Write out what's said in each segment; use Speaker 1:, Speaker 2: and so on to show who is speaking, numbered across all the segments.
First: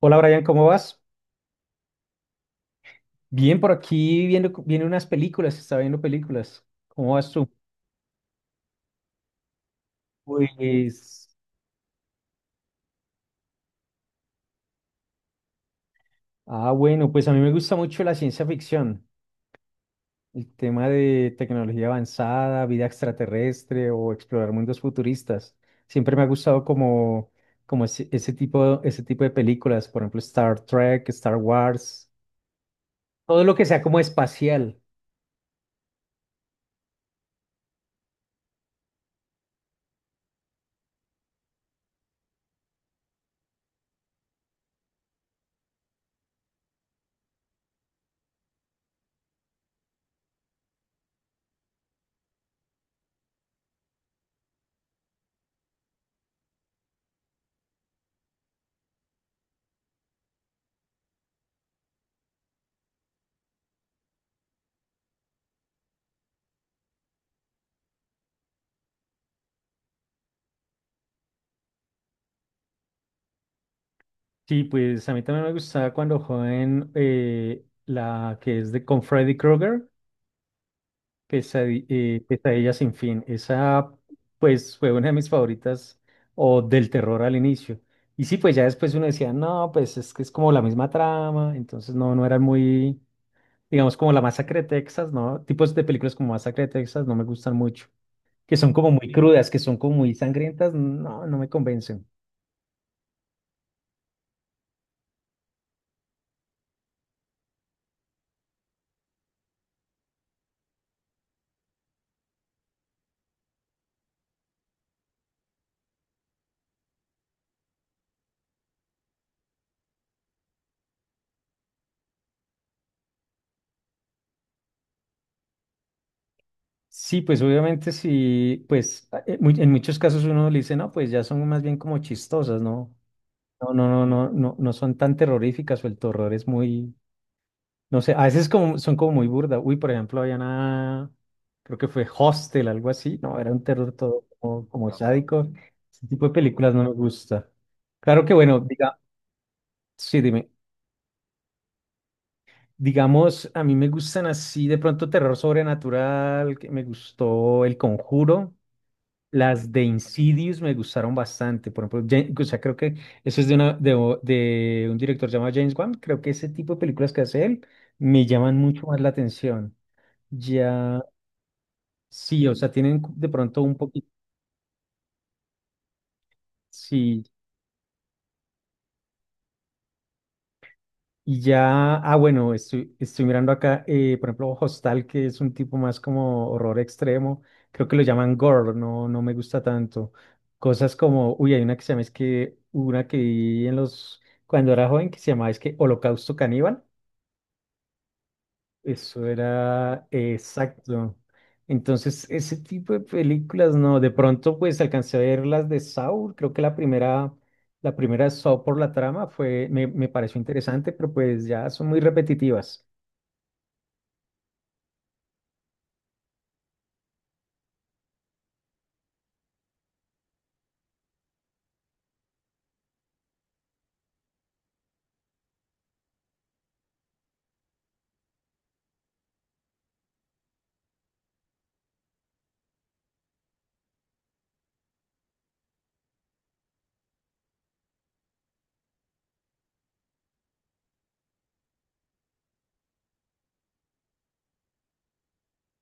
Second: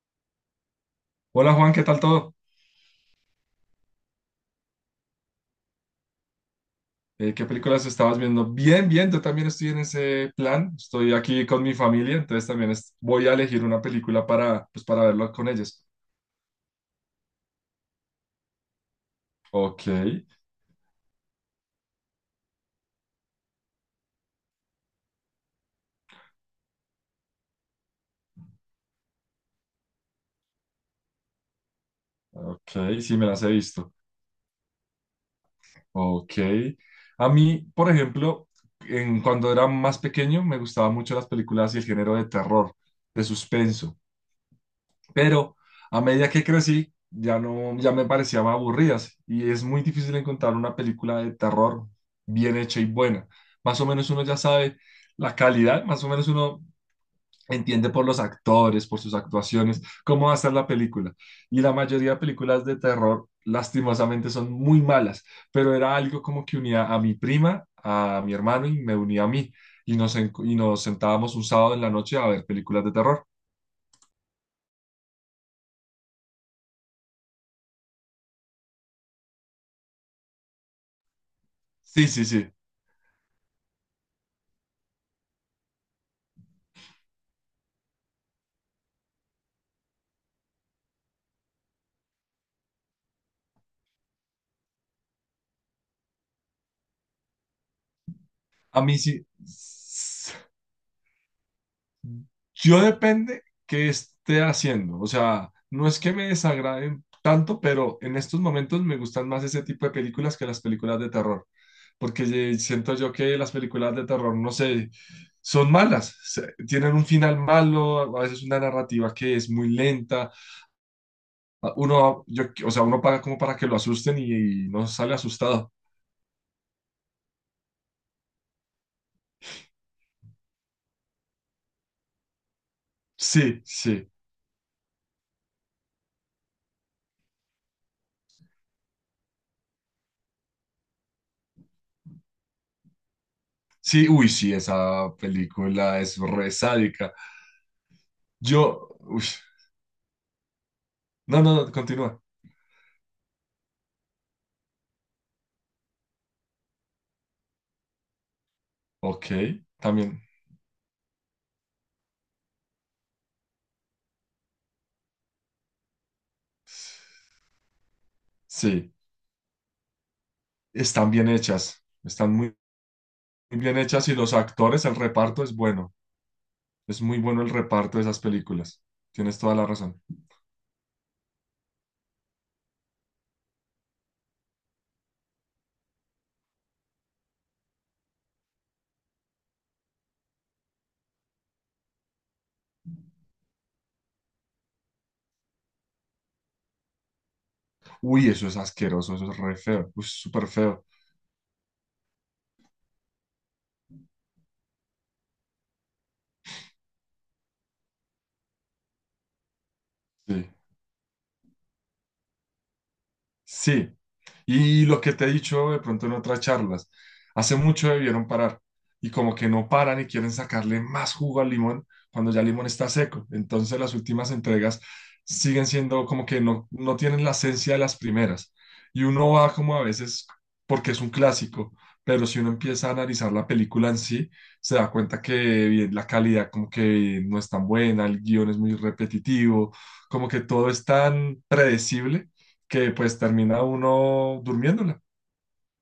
Speaker 1: Hola Brian, ¿cómo vas?
Speaker 2: Hola Juan, ¿qué tal todo?
Speaker 1: Bien, por aquí viendo, viene unas películas, está viendo películas. ¿Cómo vas
Speaker 2: ¿Qué
Speaker 1: tú?
Speaker 2: películas estabas viendo? Bien, yo también estoy en ese plan. Estoy
Speaker 1: Pues,
Speaker 2: aquí con mi familia, entonces también voy a elegir una película para, pues, para verlo con ellos.
Speaker 1: ah, bueno, pues a mí me gusta mucho la ciencia ficción,
Speaker 2: Ok,
Speaker 1: el tema de tecnología avanzada, vida extraterrestre o explorar mundos futuristas. Siempre me ha gustado como, como ese tipo, ese tipo de películas, por ejemplo, Star Trek, Star Wars,
Speaker 2: ok, sí me las
Speaker 1: todo
Speaker 2: he
Speaker 1: lo que sea
Speaker 2: visto.
Speaker 1: como espacial.
Speaker 2: Ok. A mí, por ejemplo, cuando era más pequeño me gustaban mucho las películas y el género de terror, de suspenso. Pero a medida que crecí, ya no, ya me parecían aburridas y es muy difícil encontrar una película de terror bien hecha y buena. Más o menos uno ya sabe la calidad, más o menos uno entiende por los actores, por sus actuaciones, cómo va a ser la película. Y la mayoría de películas de terror, lastimosamente, son muy malas, pero era algo como que unía a mi prima, a mi hermano y me unía a mí. Y nos sentábamos un sábado en la noche a ver películas de terror.
Speaker 1: Sí, pues a mí también me gustaba cuando joven la que es de con Freddy Krueger,
Speaker 2: Sí, sí, sí.
Speaker 1: Pesadilla sin fin. Esa pues fue una de mis favoritas o del terror al inicio. Y sí, pues ya después uno decía, no, pues es que es como la misma trama, entonces no, no era muy, digamos, como la Masacre de Texas, ¿no? Tipos de películas como Masacre de Texas no me gustan mucho, que son
Speaker 2: A
Speaker 1: como
Speaker 2: mí
Speaker 1: muy
Speaker 2: sí.
Speaker 1: crudas, que son como muy sangrientas, no, no me convencen.
Speaker 2: Yo depende qué esté haciendo. O sea, no es que me desagraden tanto, pero en estos momentos me gustan más ese tipo de películas que las películas de terror. Porque siento yo que las películas de terror, no sé, son malas. Tienen un final malo, a veces una narrativa que es muy lenta. Uno, yo, o sea, uno paga como para que lo asusten y no sale asustado.
Speaker 1: Sí, pues obviamente sí, pues en muchos casos uno le dice, no, pues ya son más bien como chistosas, ¿no?
Speaker 2: Sí,
Speaker 1: No, no, no,
Speaker 2: sí.
Speaker 1: no, no, no son tan terroríficas o el terror es muy, no sé, a veces como, son como muy burda. Uy, por ejemplo, había una, creo que fue Hostel, algo así, no, era un terror
Speaker 2: Sí,
Speaker 1: todo
Speaker 2: uy, sí,
Speaker 1: como, como
Speaker 2: esa
Speaker 1: sádico.
Speaker 2: película
Speaker 1: Ese
Speaker 2: es
Speaker 1: tipo de
Speaker 2: re
Speaker 1: películas no me
Speaker 2: sádica.
Speaker 1: gusta. Claro que bueno,
Speaker 2: Yo,
Speaker 1: diga,
Speaker 2: uy,
Speaker 1: sí, dime.
Speaker 2: no, no, no, continúa.
Speaker 1: Digamos, a mí me gustan así de pronto terror sobrenatural, que me gustó El Conjuro.
Speaker 2: Ok,
Speaker 1: Las de
Speaker 2: también.
Speaker 1: Insidious me gustaron bastante. Por ejemplo, o sea, creo que eso es de, una, de, de un director llamado James Wan. Creo que ese tipo de películas que hace él me llaman mucho
Speaker 2: Sí,
Speaker 1: más la atención. Ya,
Speaker 2: están bien hechas, están
Speaker 1: sí, o sea, tienen de
Speaker 2: muy
Speaker 1: pronto un
Speaker 2: bien hechas
Speaker 1: poquito.
Speaker 2: y los actores, el reparto es bueno, es muy
Speaker 1: Sí,
Speaker 2: bueno el reparto de esas películas. Tienes toda la razón.
Speaker 1: y ya, ah, bueno, estoy mirando acá, por ejemplo, Hostal, que es un tipo más como horror extremo, creo que lo llaman gore, no, no me gusta tanto. Cosas como, uy, hay una que se llama, es que, una que vi en los, cuando era joven, que se llamaba, es que Holocausto Caníbal,
Speaker 2: Uy, eso es asqueroso,
Speaker 1: eso
Speaker 2: eso es re feo, uy,
Speaker 1: era
Speaker 2: súper feo.
Speaker 1: exacto. Entonces, ese tipo de películas, no, de pronto, pues, alcancé a ver las de Saw, creo que la primera... La primera Saw por la trama fue, me pareció
Speaker 2: Sí,
Speaker 1: interesante, pero pues ya son muy repetitivas.
Speaker 2: sí. Y lo que te he dicho de pronto en otras charlas, hace mucho debieron parar y como que no paran y quieren sacarle más jugo al limón cuando ya el limón está seco. Entonces las últimas entregas siguen siendo como que no, no tienen la esencia de las primeras. Y uno va como a veces porque es un clásico, pero si uno empieza a analizar la película en sí, se da cuenta que bien, la calidad como que no es tan buena, el guión es muy repetitivo, como que todo es tan predecible que pues termina uno durmiéndola.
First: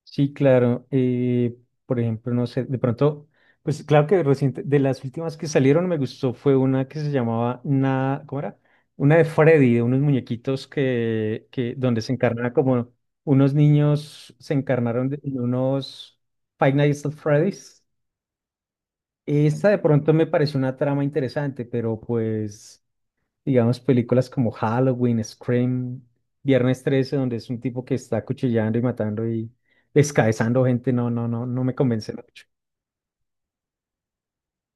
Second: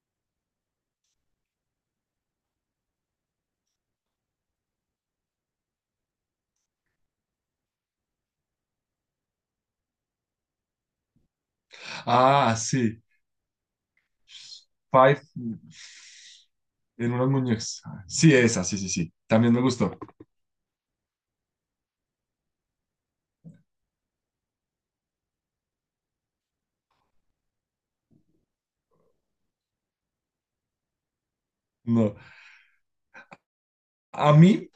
Speaker 1: Sí, claro. Por ejemplo, no sé, de pronto, pues claro que reciente, de las últimas que salieron me gustó fue una que se llamaba Na, ¿cómo era? Una de Freddy, de unos muñequitos que donde se encarnaba
Speaker 2: Ah,
Speaker 1: como
Speaker 2: sí.
Speaker 1: unos niños se encarnaron
Speaker 2: Five
Speaker 1: en unos Five Nights at
Speaker 2: en unos muñecos.
Speaker 1: Freddy's.
Speaker 2: Sí, esa, sí, sí, sí. También me
Speaker 1: Esta de
Speaker 2: gustó.
Speaker 1: pronto me pareció una trama interesante, pero pues digamos, películas como Halloween, Scream, Viernes 13, donde es un tipo que está acuchillando y matando y descabezando gente, no, no, no, no me convence
Speaker 2: No.
Speaker 1: mucho.
Speaker 2: A mí,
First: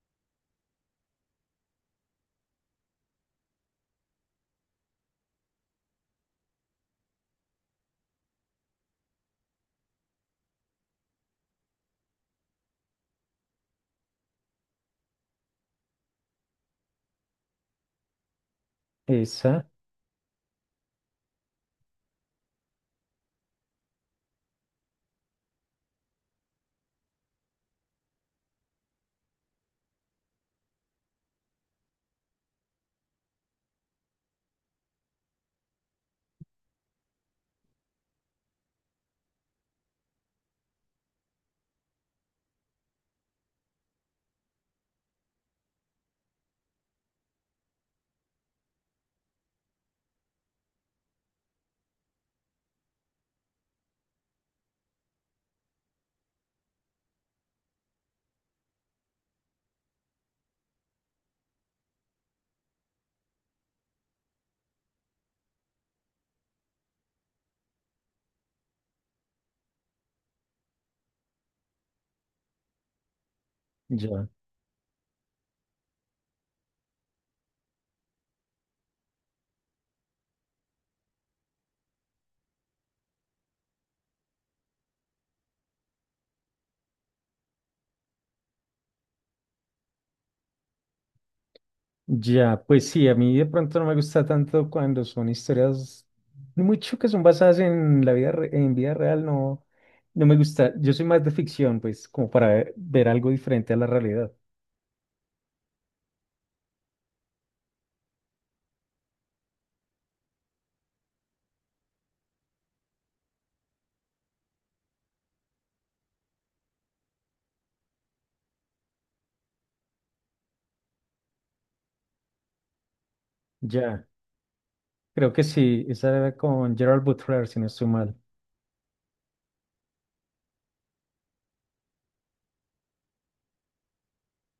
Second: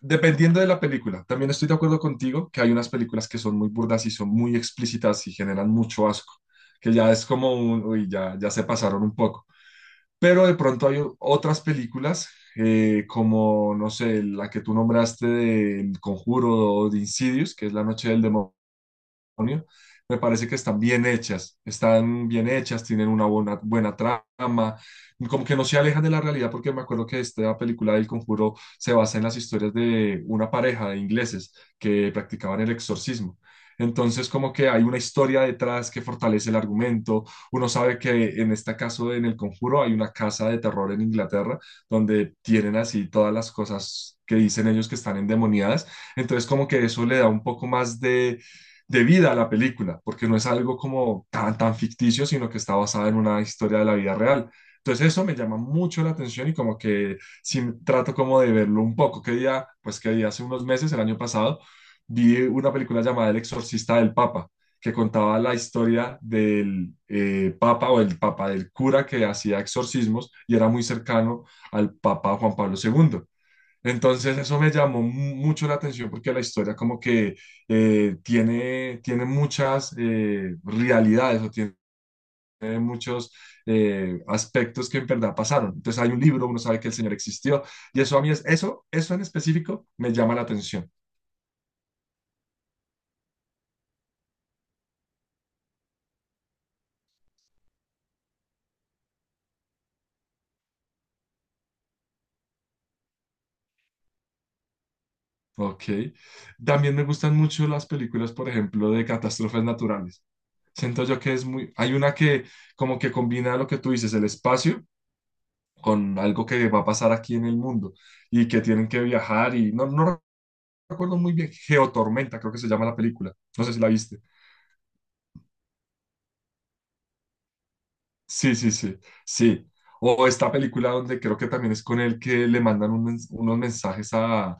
Speaker 2: dependiendo de la película, también estoy de acuerdo contigo que hay unas películas que son muy burdas y son muy explícitas y generan mucho asco, que ya es como un, uy, ya, ya se pasaron un poco. Pero de pronto hay otras películas como, no sé, la que tú nombraste de El Conjuro o de Insidious, que es La Noche del Demonio.
Speaker 1: Esa,
Speaker 2: Me parece que están bien hechas, tienen una buena, buena trama, como que no se alejan de la realidad, porque me acuerdo que esta película del Conjuro se basa en las historias de una pareja de ingleses que practicaban el exorcismo. Entonces, como que hay una historia detrás que fortalece el argumento. Uno sabe que en este caso, en El Conjuro, hay una casa de terror en Inglaterra donde tienen así todas las cosas que dicen ellos que están endemoniadas. Entonces, como que eso le da un poco más de vida a la película, porque no es algo como tan, tan ficticio, sino que está basada en una historia de la vida real. Entonces eso me llama mucho la atención y como que sí trato como de verlo un poco. Que día, pues que día hace unos meses, el año pasado, vi una película llamada El Exorcista del Papa, que contaba la historia del Papa o el Papa del cura que hacía exorcismos y era muy cercano al Papa Juan Pablo II.
Speaker 1: ya,
Speaker 2: Entonces eso me llamó mucho la atención porque la historia como que tiene, tiene muchas realidades o tiene muchos aspectos que en verdad pasaron. Entonces hay un libro, uno sabe que el Señor existió y eso a mí es, eso en específico me llama la atención.
Speaker 1: ya, pues sí, a mí de pronto no me gusta tanto cuando son historias mucho que son basadas en la vida, en vida real, no, no me gusta. Yo soy más de ficción, pues, como para ver, ver algo diferente a la realidad.
Speaker 2: Ok. También me gustan mucho las películas, por ejemplo, de catástrofes naturales. Siento yo que es muy, hay una que como que combina lo que tú dices, el espacio con algo que va a pasar aquí en el mundo y que tienen que viajar y no, no recuerdo muy bien, Geotormenta creo que se llama la película, no sé si la
Speaker 1: Ya,
Speaker 2: viste.
Speaker 1: creo que sí, esa era con Gerald Butler, si no estoy mal.
Speaker 2: Sí, sí, sí, sí. O esta película donde creo que también es con él que le mandan un unos mensajes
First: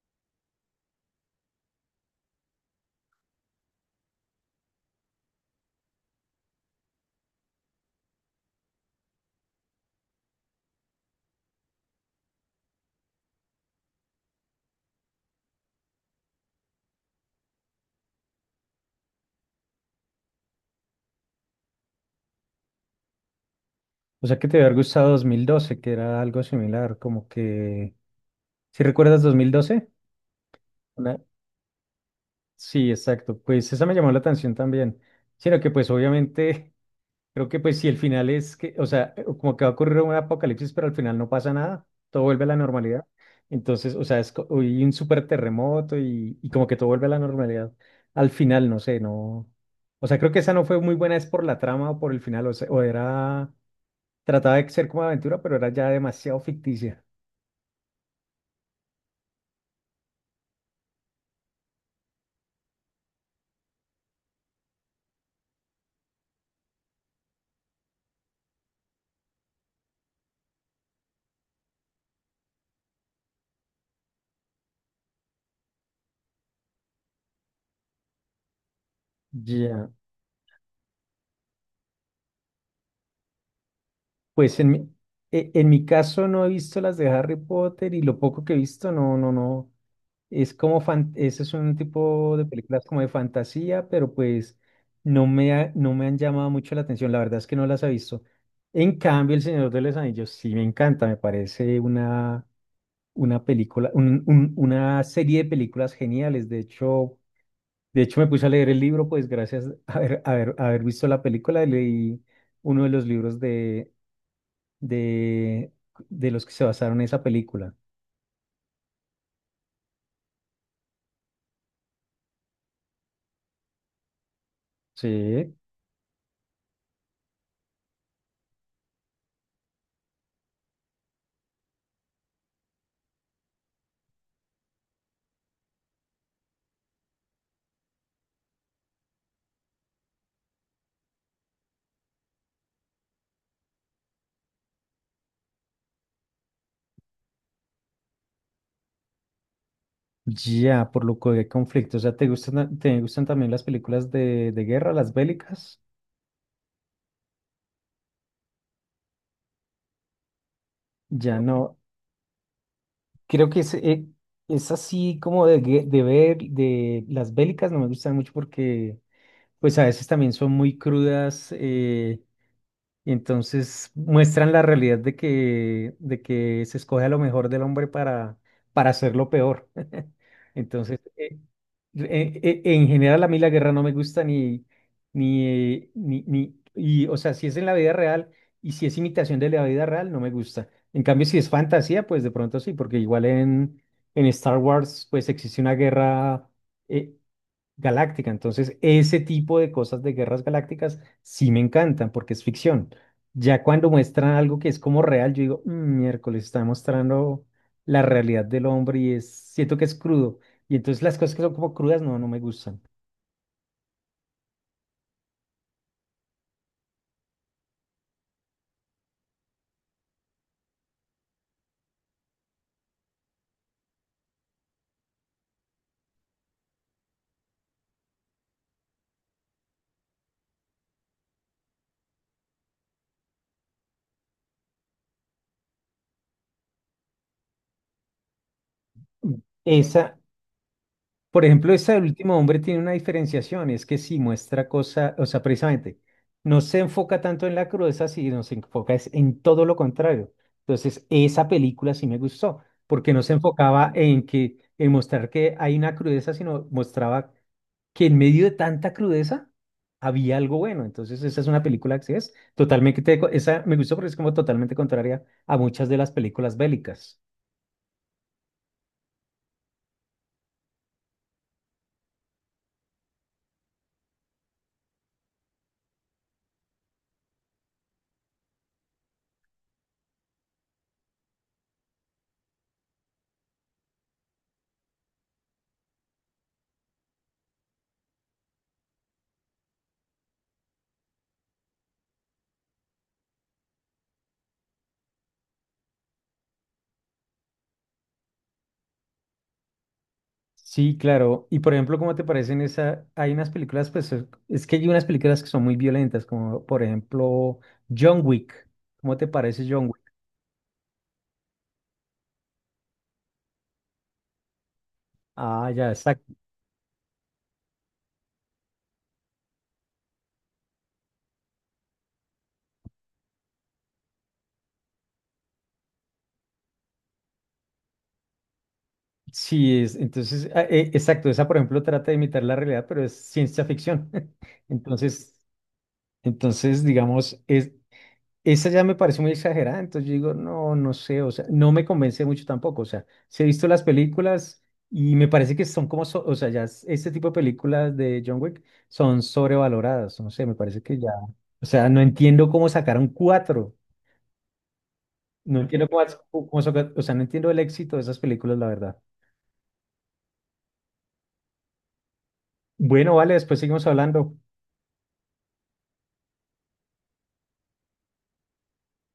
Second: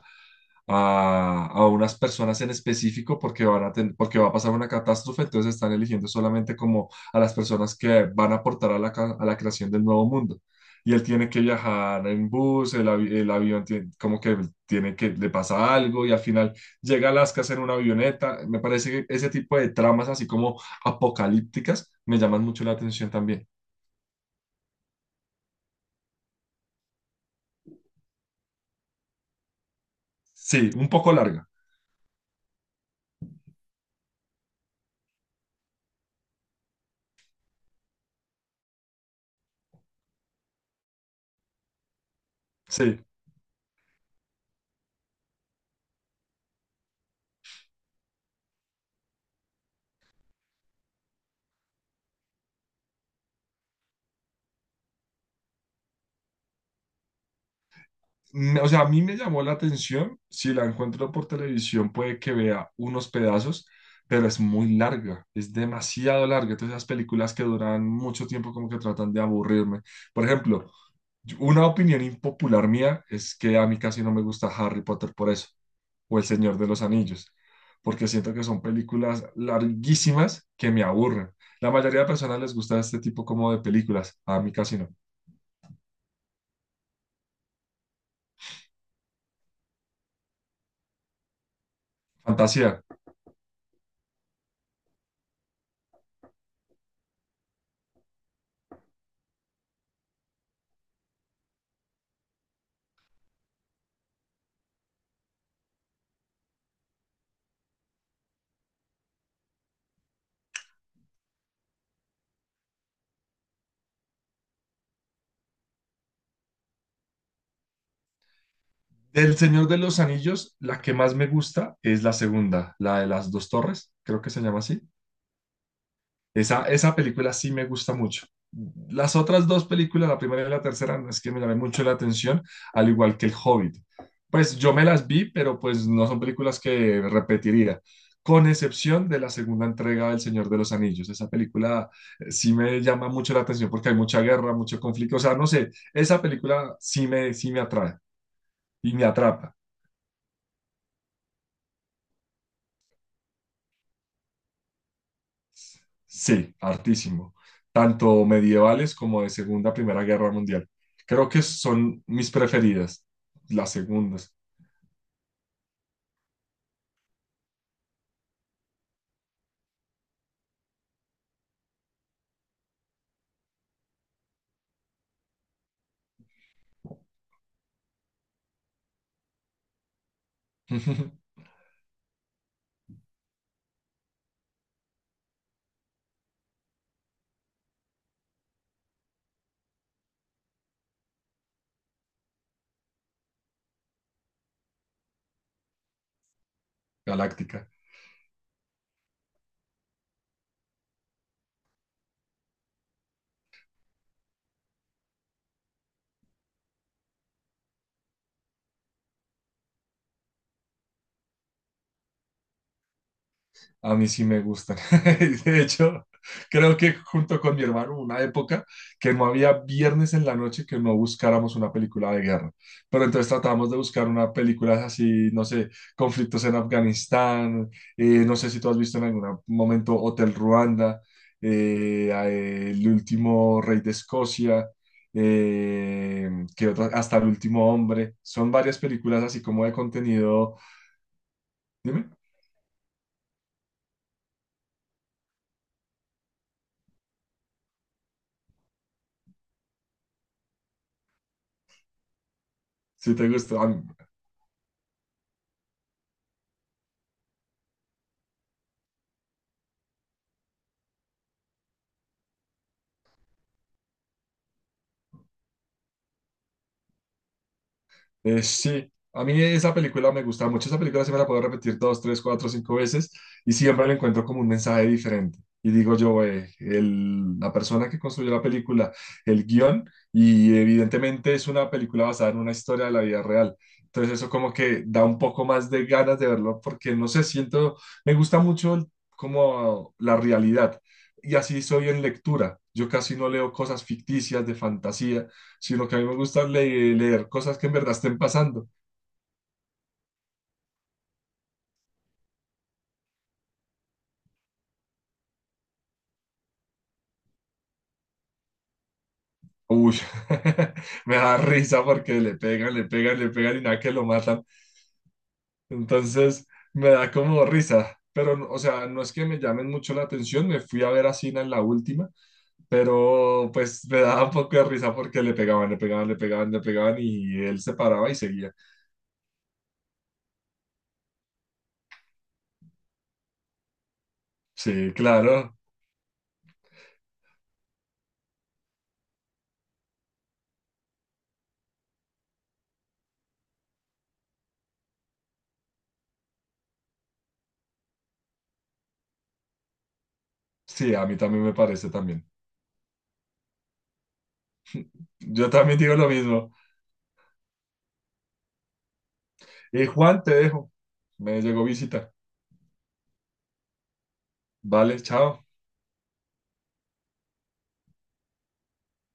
Speaker 2: a unas personas en específico porque van a porque va a pasar una catástrofe, entonces están eligiendo solamente como a las personas que van a aportar a la, a la creación del nuevo mundo. Y él tiene que viajar en bus, el, el avión tiene, como que tiene que le pasa algo y al final llega a Alaska en una avioneta. Me parece que ese tipo de tramas así como apocalípticas me llaman mucho la atención también.
Speaker 1: O sea que te había gustado 2012 que era algo similar, como que... ¿Si recuerdas 2012?
Speaker 2: Sí, un poco
Speaker 1: Una-
Speaker 2: larga.
Speaker 1: sí, exacto. Pues esa me llamó la atención también. Sino que pues obviamente creo que pues si el final es que, o sea, como que va a ocurrir un apocalipsis, pero al final no pasa nada, todo vuelve a la
Speaker 2: Sí.
Speaker 1: normalidad. Entonces, o sea, y un súper terremoto y como que todo vuelve a la normalidad. Al final, no sé, no... O sea, creo que esa no fue muy buena, es por la trama o por el final, o sea, o era... Trataba de ser como aventura, pero era ya demasiado ficticia.
Speaker 2: O sea, a mí me llamó la atención, si la encuentro por televisión puede que vea unos pedazos, pero es muy larga, es demasiado larga. Entonces, esas películas que duran mucho tiempo como que tratan de aburrirme. Por ejemplo, una opinión impopular mía es que a mí casi no me gusta Harry Potter por eso, o El Señor de los Anillos, porque siento que son películas
Speaker 1: Ya,
Speaker 2: larguísimas que me aburren. La mayoría de personas les gusta este tipo como de películas, a mí
Speaker 1: pues en
Speaker 2: casi no.
Speaker 1: mi, en mi caso no he visto las de Harry Potter y lo poco que he visto, no, no, no. Es como fan, ese es un tipo de
Speaker 2: Fantasía.
Speaker 1: películas como de fantasía, pero pues no me han llamado mucho la atención. La verdad es que no las he visto. En cambio, El Señor de los Anillos sí me encanta, me parece una película, una serie de películas geniales. De hecho me puse a leer el libro, pues gracias a haber visto la película, leí uno de los libros de, de los que se basaron en esa película.
Speaker 2: Del Señor de los Anillos, la que más me gusta es la segunda, la de las dos torres, creo que se llama así.
Speaker 1: Sí,
Speaker 2: Esa película sí me gusta mucho. Las otras dos películas, la primera y la tercera, no es que me llamé mucho la atención, al igual que El Hobbit. Pues yo me las vi, pero pues no son películas que repetiría, con excepción de la segunda entrega del Señor de los Anillos. Esa película sí me llama mucho la atención porque hay mucha guerra, mucho conflicto. O sea, no sé, esa película sí me atrae y me atrapa.
Speaker 1: ya, por lo que de conflicto. O sea, ¿te gustan también las películas de guerra, las bélicas?
Speaker 2: Sí, hartísimo. Tanto medievales como de Segunda, Primera Guerra Mundial. Creo
Speaker 1: Ya
Speaker 2: que
Speaker 1: no.
Speaker 2: son mis preferidas,
Speaker 1: Creo que
Speaker 2: las segundas.
Speaker 1: es así como de, de ver, de las bélicas no me gustan mucho porque, pues a veces también son muy crudas. Y entonces muestran la realidad de que se escoge a lo mejor del hombre para hacerlo peor. Entonces, en general, a mí la guerra no me gusta ni, ni y, o sea, si es en la vida real y si es imitación de la vida real, no me gusta. En cambio, si es fantasía, pues de pronto sí, porque igual en Star Wars, pues existe una guerra. eh,
Speaker 2: Galáctica.
Speaker 1: Galáctica. Entonces, ese tipo de cosas de guerras galácticas sí me encantan porque es ficción. Ya cuando muestran algo que es como real, yo digo, "Mm, miércoles, está mostrando la realidad del hombre y es, siento que es crudo. Y entonces las cosas que son como crudas, no, no me gustan.
Speaker 2: A mí sí me gustan. De hecho, creo que junto con mi hermano, hubo una época que no había viernes en la noche que no buscáramos una película de guerra. Pero entonces tratamos de buscar una película así, no sé, conflictos en Afganistán, no sé si tú has visto en algún momento Hotel Ruanda, El último rey de Escocia. eh, ¿Qué otra? Hasta el último hombre, son varias películas así como de
Speaker 1: Esa,
Speaker 2: contenido.
Speaker 1: por ejemplo, este del
Speaker 2: Dime,
Speaker 1: último hombre tiene una diferenciación, es que sí muestra cosa, o sea, precisamente, no se enfoca tanto en la crudeza, sino se enfoca es en todo lo contrario. Entonces, esa película sí me gustó, porque
Speaker 2: si
Speaker 1: no
Speaker 2: te
Speaker 1: se
Speaker 2: gustó.
Speaker 1: enfocaba en que en mostrar que hay una crudeza, sino mostraba que en medio de tanta crudeza había algo bueno. Entonces, esa es una película que sí es totalmente, esa me gustó porque es como totalmente contraria a muchas de las películas bélicas.
Speaker 2: Sí, a mí esa película me gusta mucho. Esa película se me la puedo repetir dos, tres, cuatro, cinco veces y siempre le encuentro como un mensaje diferente. Y digo yo, la persona que construyó la película, el guión, y evidentemente es una película basada en una historia de la vida real. Entonces eso como que da un poco más de ganas de verlo porque no sé, siento, me gusta mucho como la realidad. Y así soy en lectura. Yo casi no leo cosas ficticias de fantasía si lo que a mí me gusta es leer cosas que en verdad estén pasando.
Speaker 1: Sí, claro. Y por ejemplo, ¿cómo te parecen esa? Hay unas películas, pues es que hay unas películas que son muy violentas, como por ejemplo John Wick. ¿Cómo te parece John
Speaker 2: Uy,
Speaker 1: Wick?
Speaker 2: me da risa porque le pegan, le pegan, le pegan y nada que lo matan.
Speaker 1: Ah, ya, exacto.
Speaker 2: Entonces me da como risa. Pero, o sea, no es que me llamen mucho la atención. Me fui a ver a Sina en la última, pero pues me daba un poco de risa porque le pegaban, le pegaban, le pegaban, le pegaban y él se paraba y seguía.
Speaker 1: Sí, es, entonces, exacto, esa por ejemplo trata de imitar la realidad, pero es ciencia ficción.
Speaker 2: Sí,
Speaker 1: Entonces,
Speaker 2: claro.
Speaker 1: entonces, digamos, es, esa ya me parece muy exagerada, entonces yo digo, no, no sé, o sea, no me convence mucho tampoco, o sea, sí he visto las películas y me parece que son como, o sea, ya este tipo de películas de John Wick son sobrevaloradas, no sé, me parece
Speaker 2: Sí,
Speaker 1: que
Speaker 2: a
Speaker 1: ya,
Speaker 2: mí también me
Speaker 1: o sea,
Speaker 2: parece
Speaker 1: no
Speaker 2: también.
Speaker 1: entiendo cómo sacaron cuatro,
Speaker 2: Yo
Speaker 1: no
Speaker 2: también
Speaker 1: entiendo
Speaker 2: digo lo
Speaker 1: cómo,
Speaker 2: mismo.
Speaker 1: o sea, no entiendo el éxito de esas películas, la verdad.
Speaker 2: Y Juan, te dejo. Me llegó visita.
Speaker 1: Bueno, vale, después seguimos hablando.
Speaker 2: Vale, chao.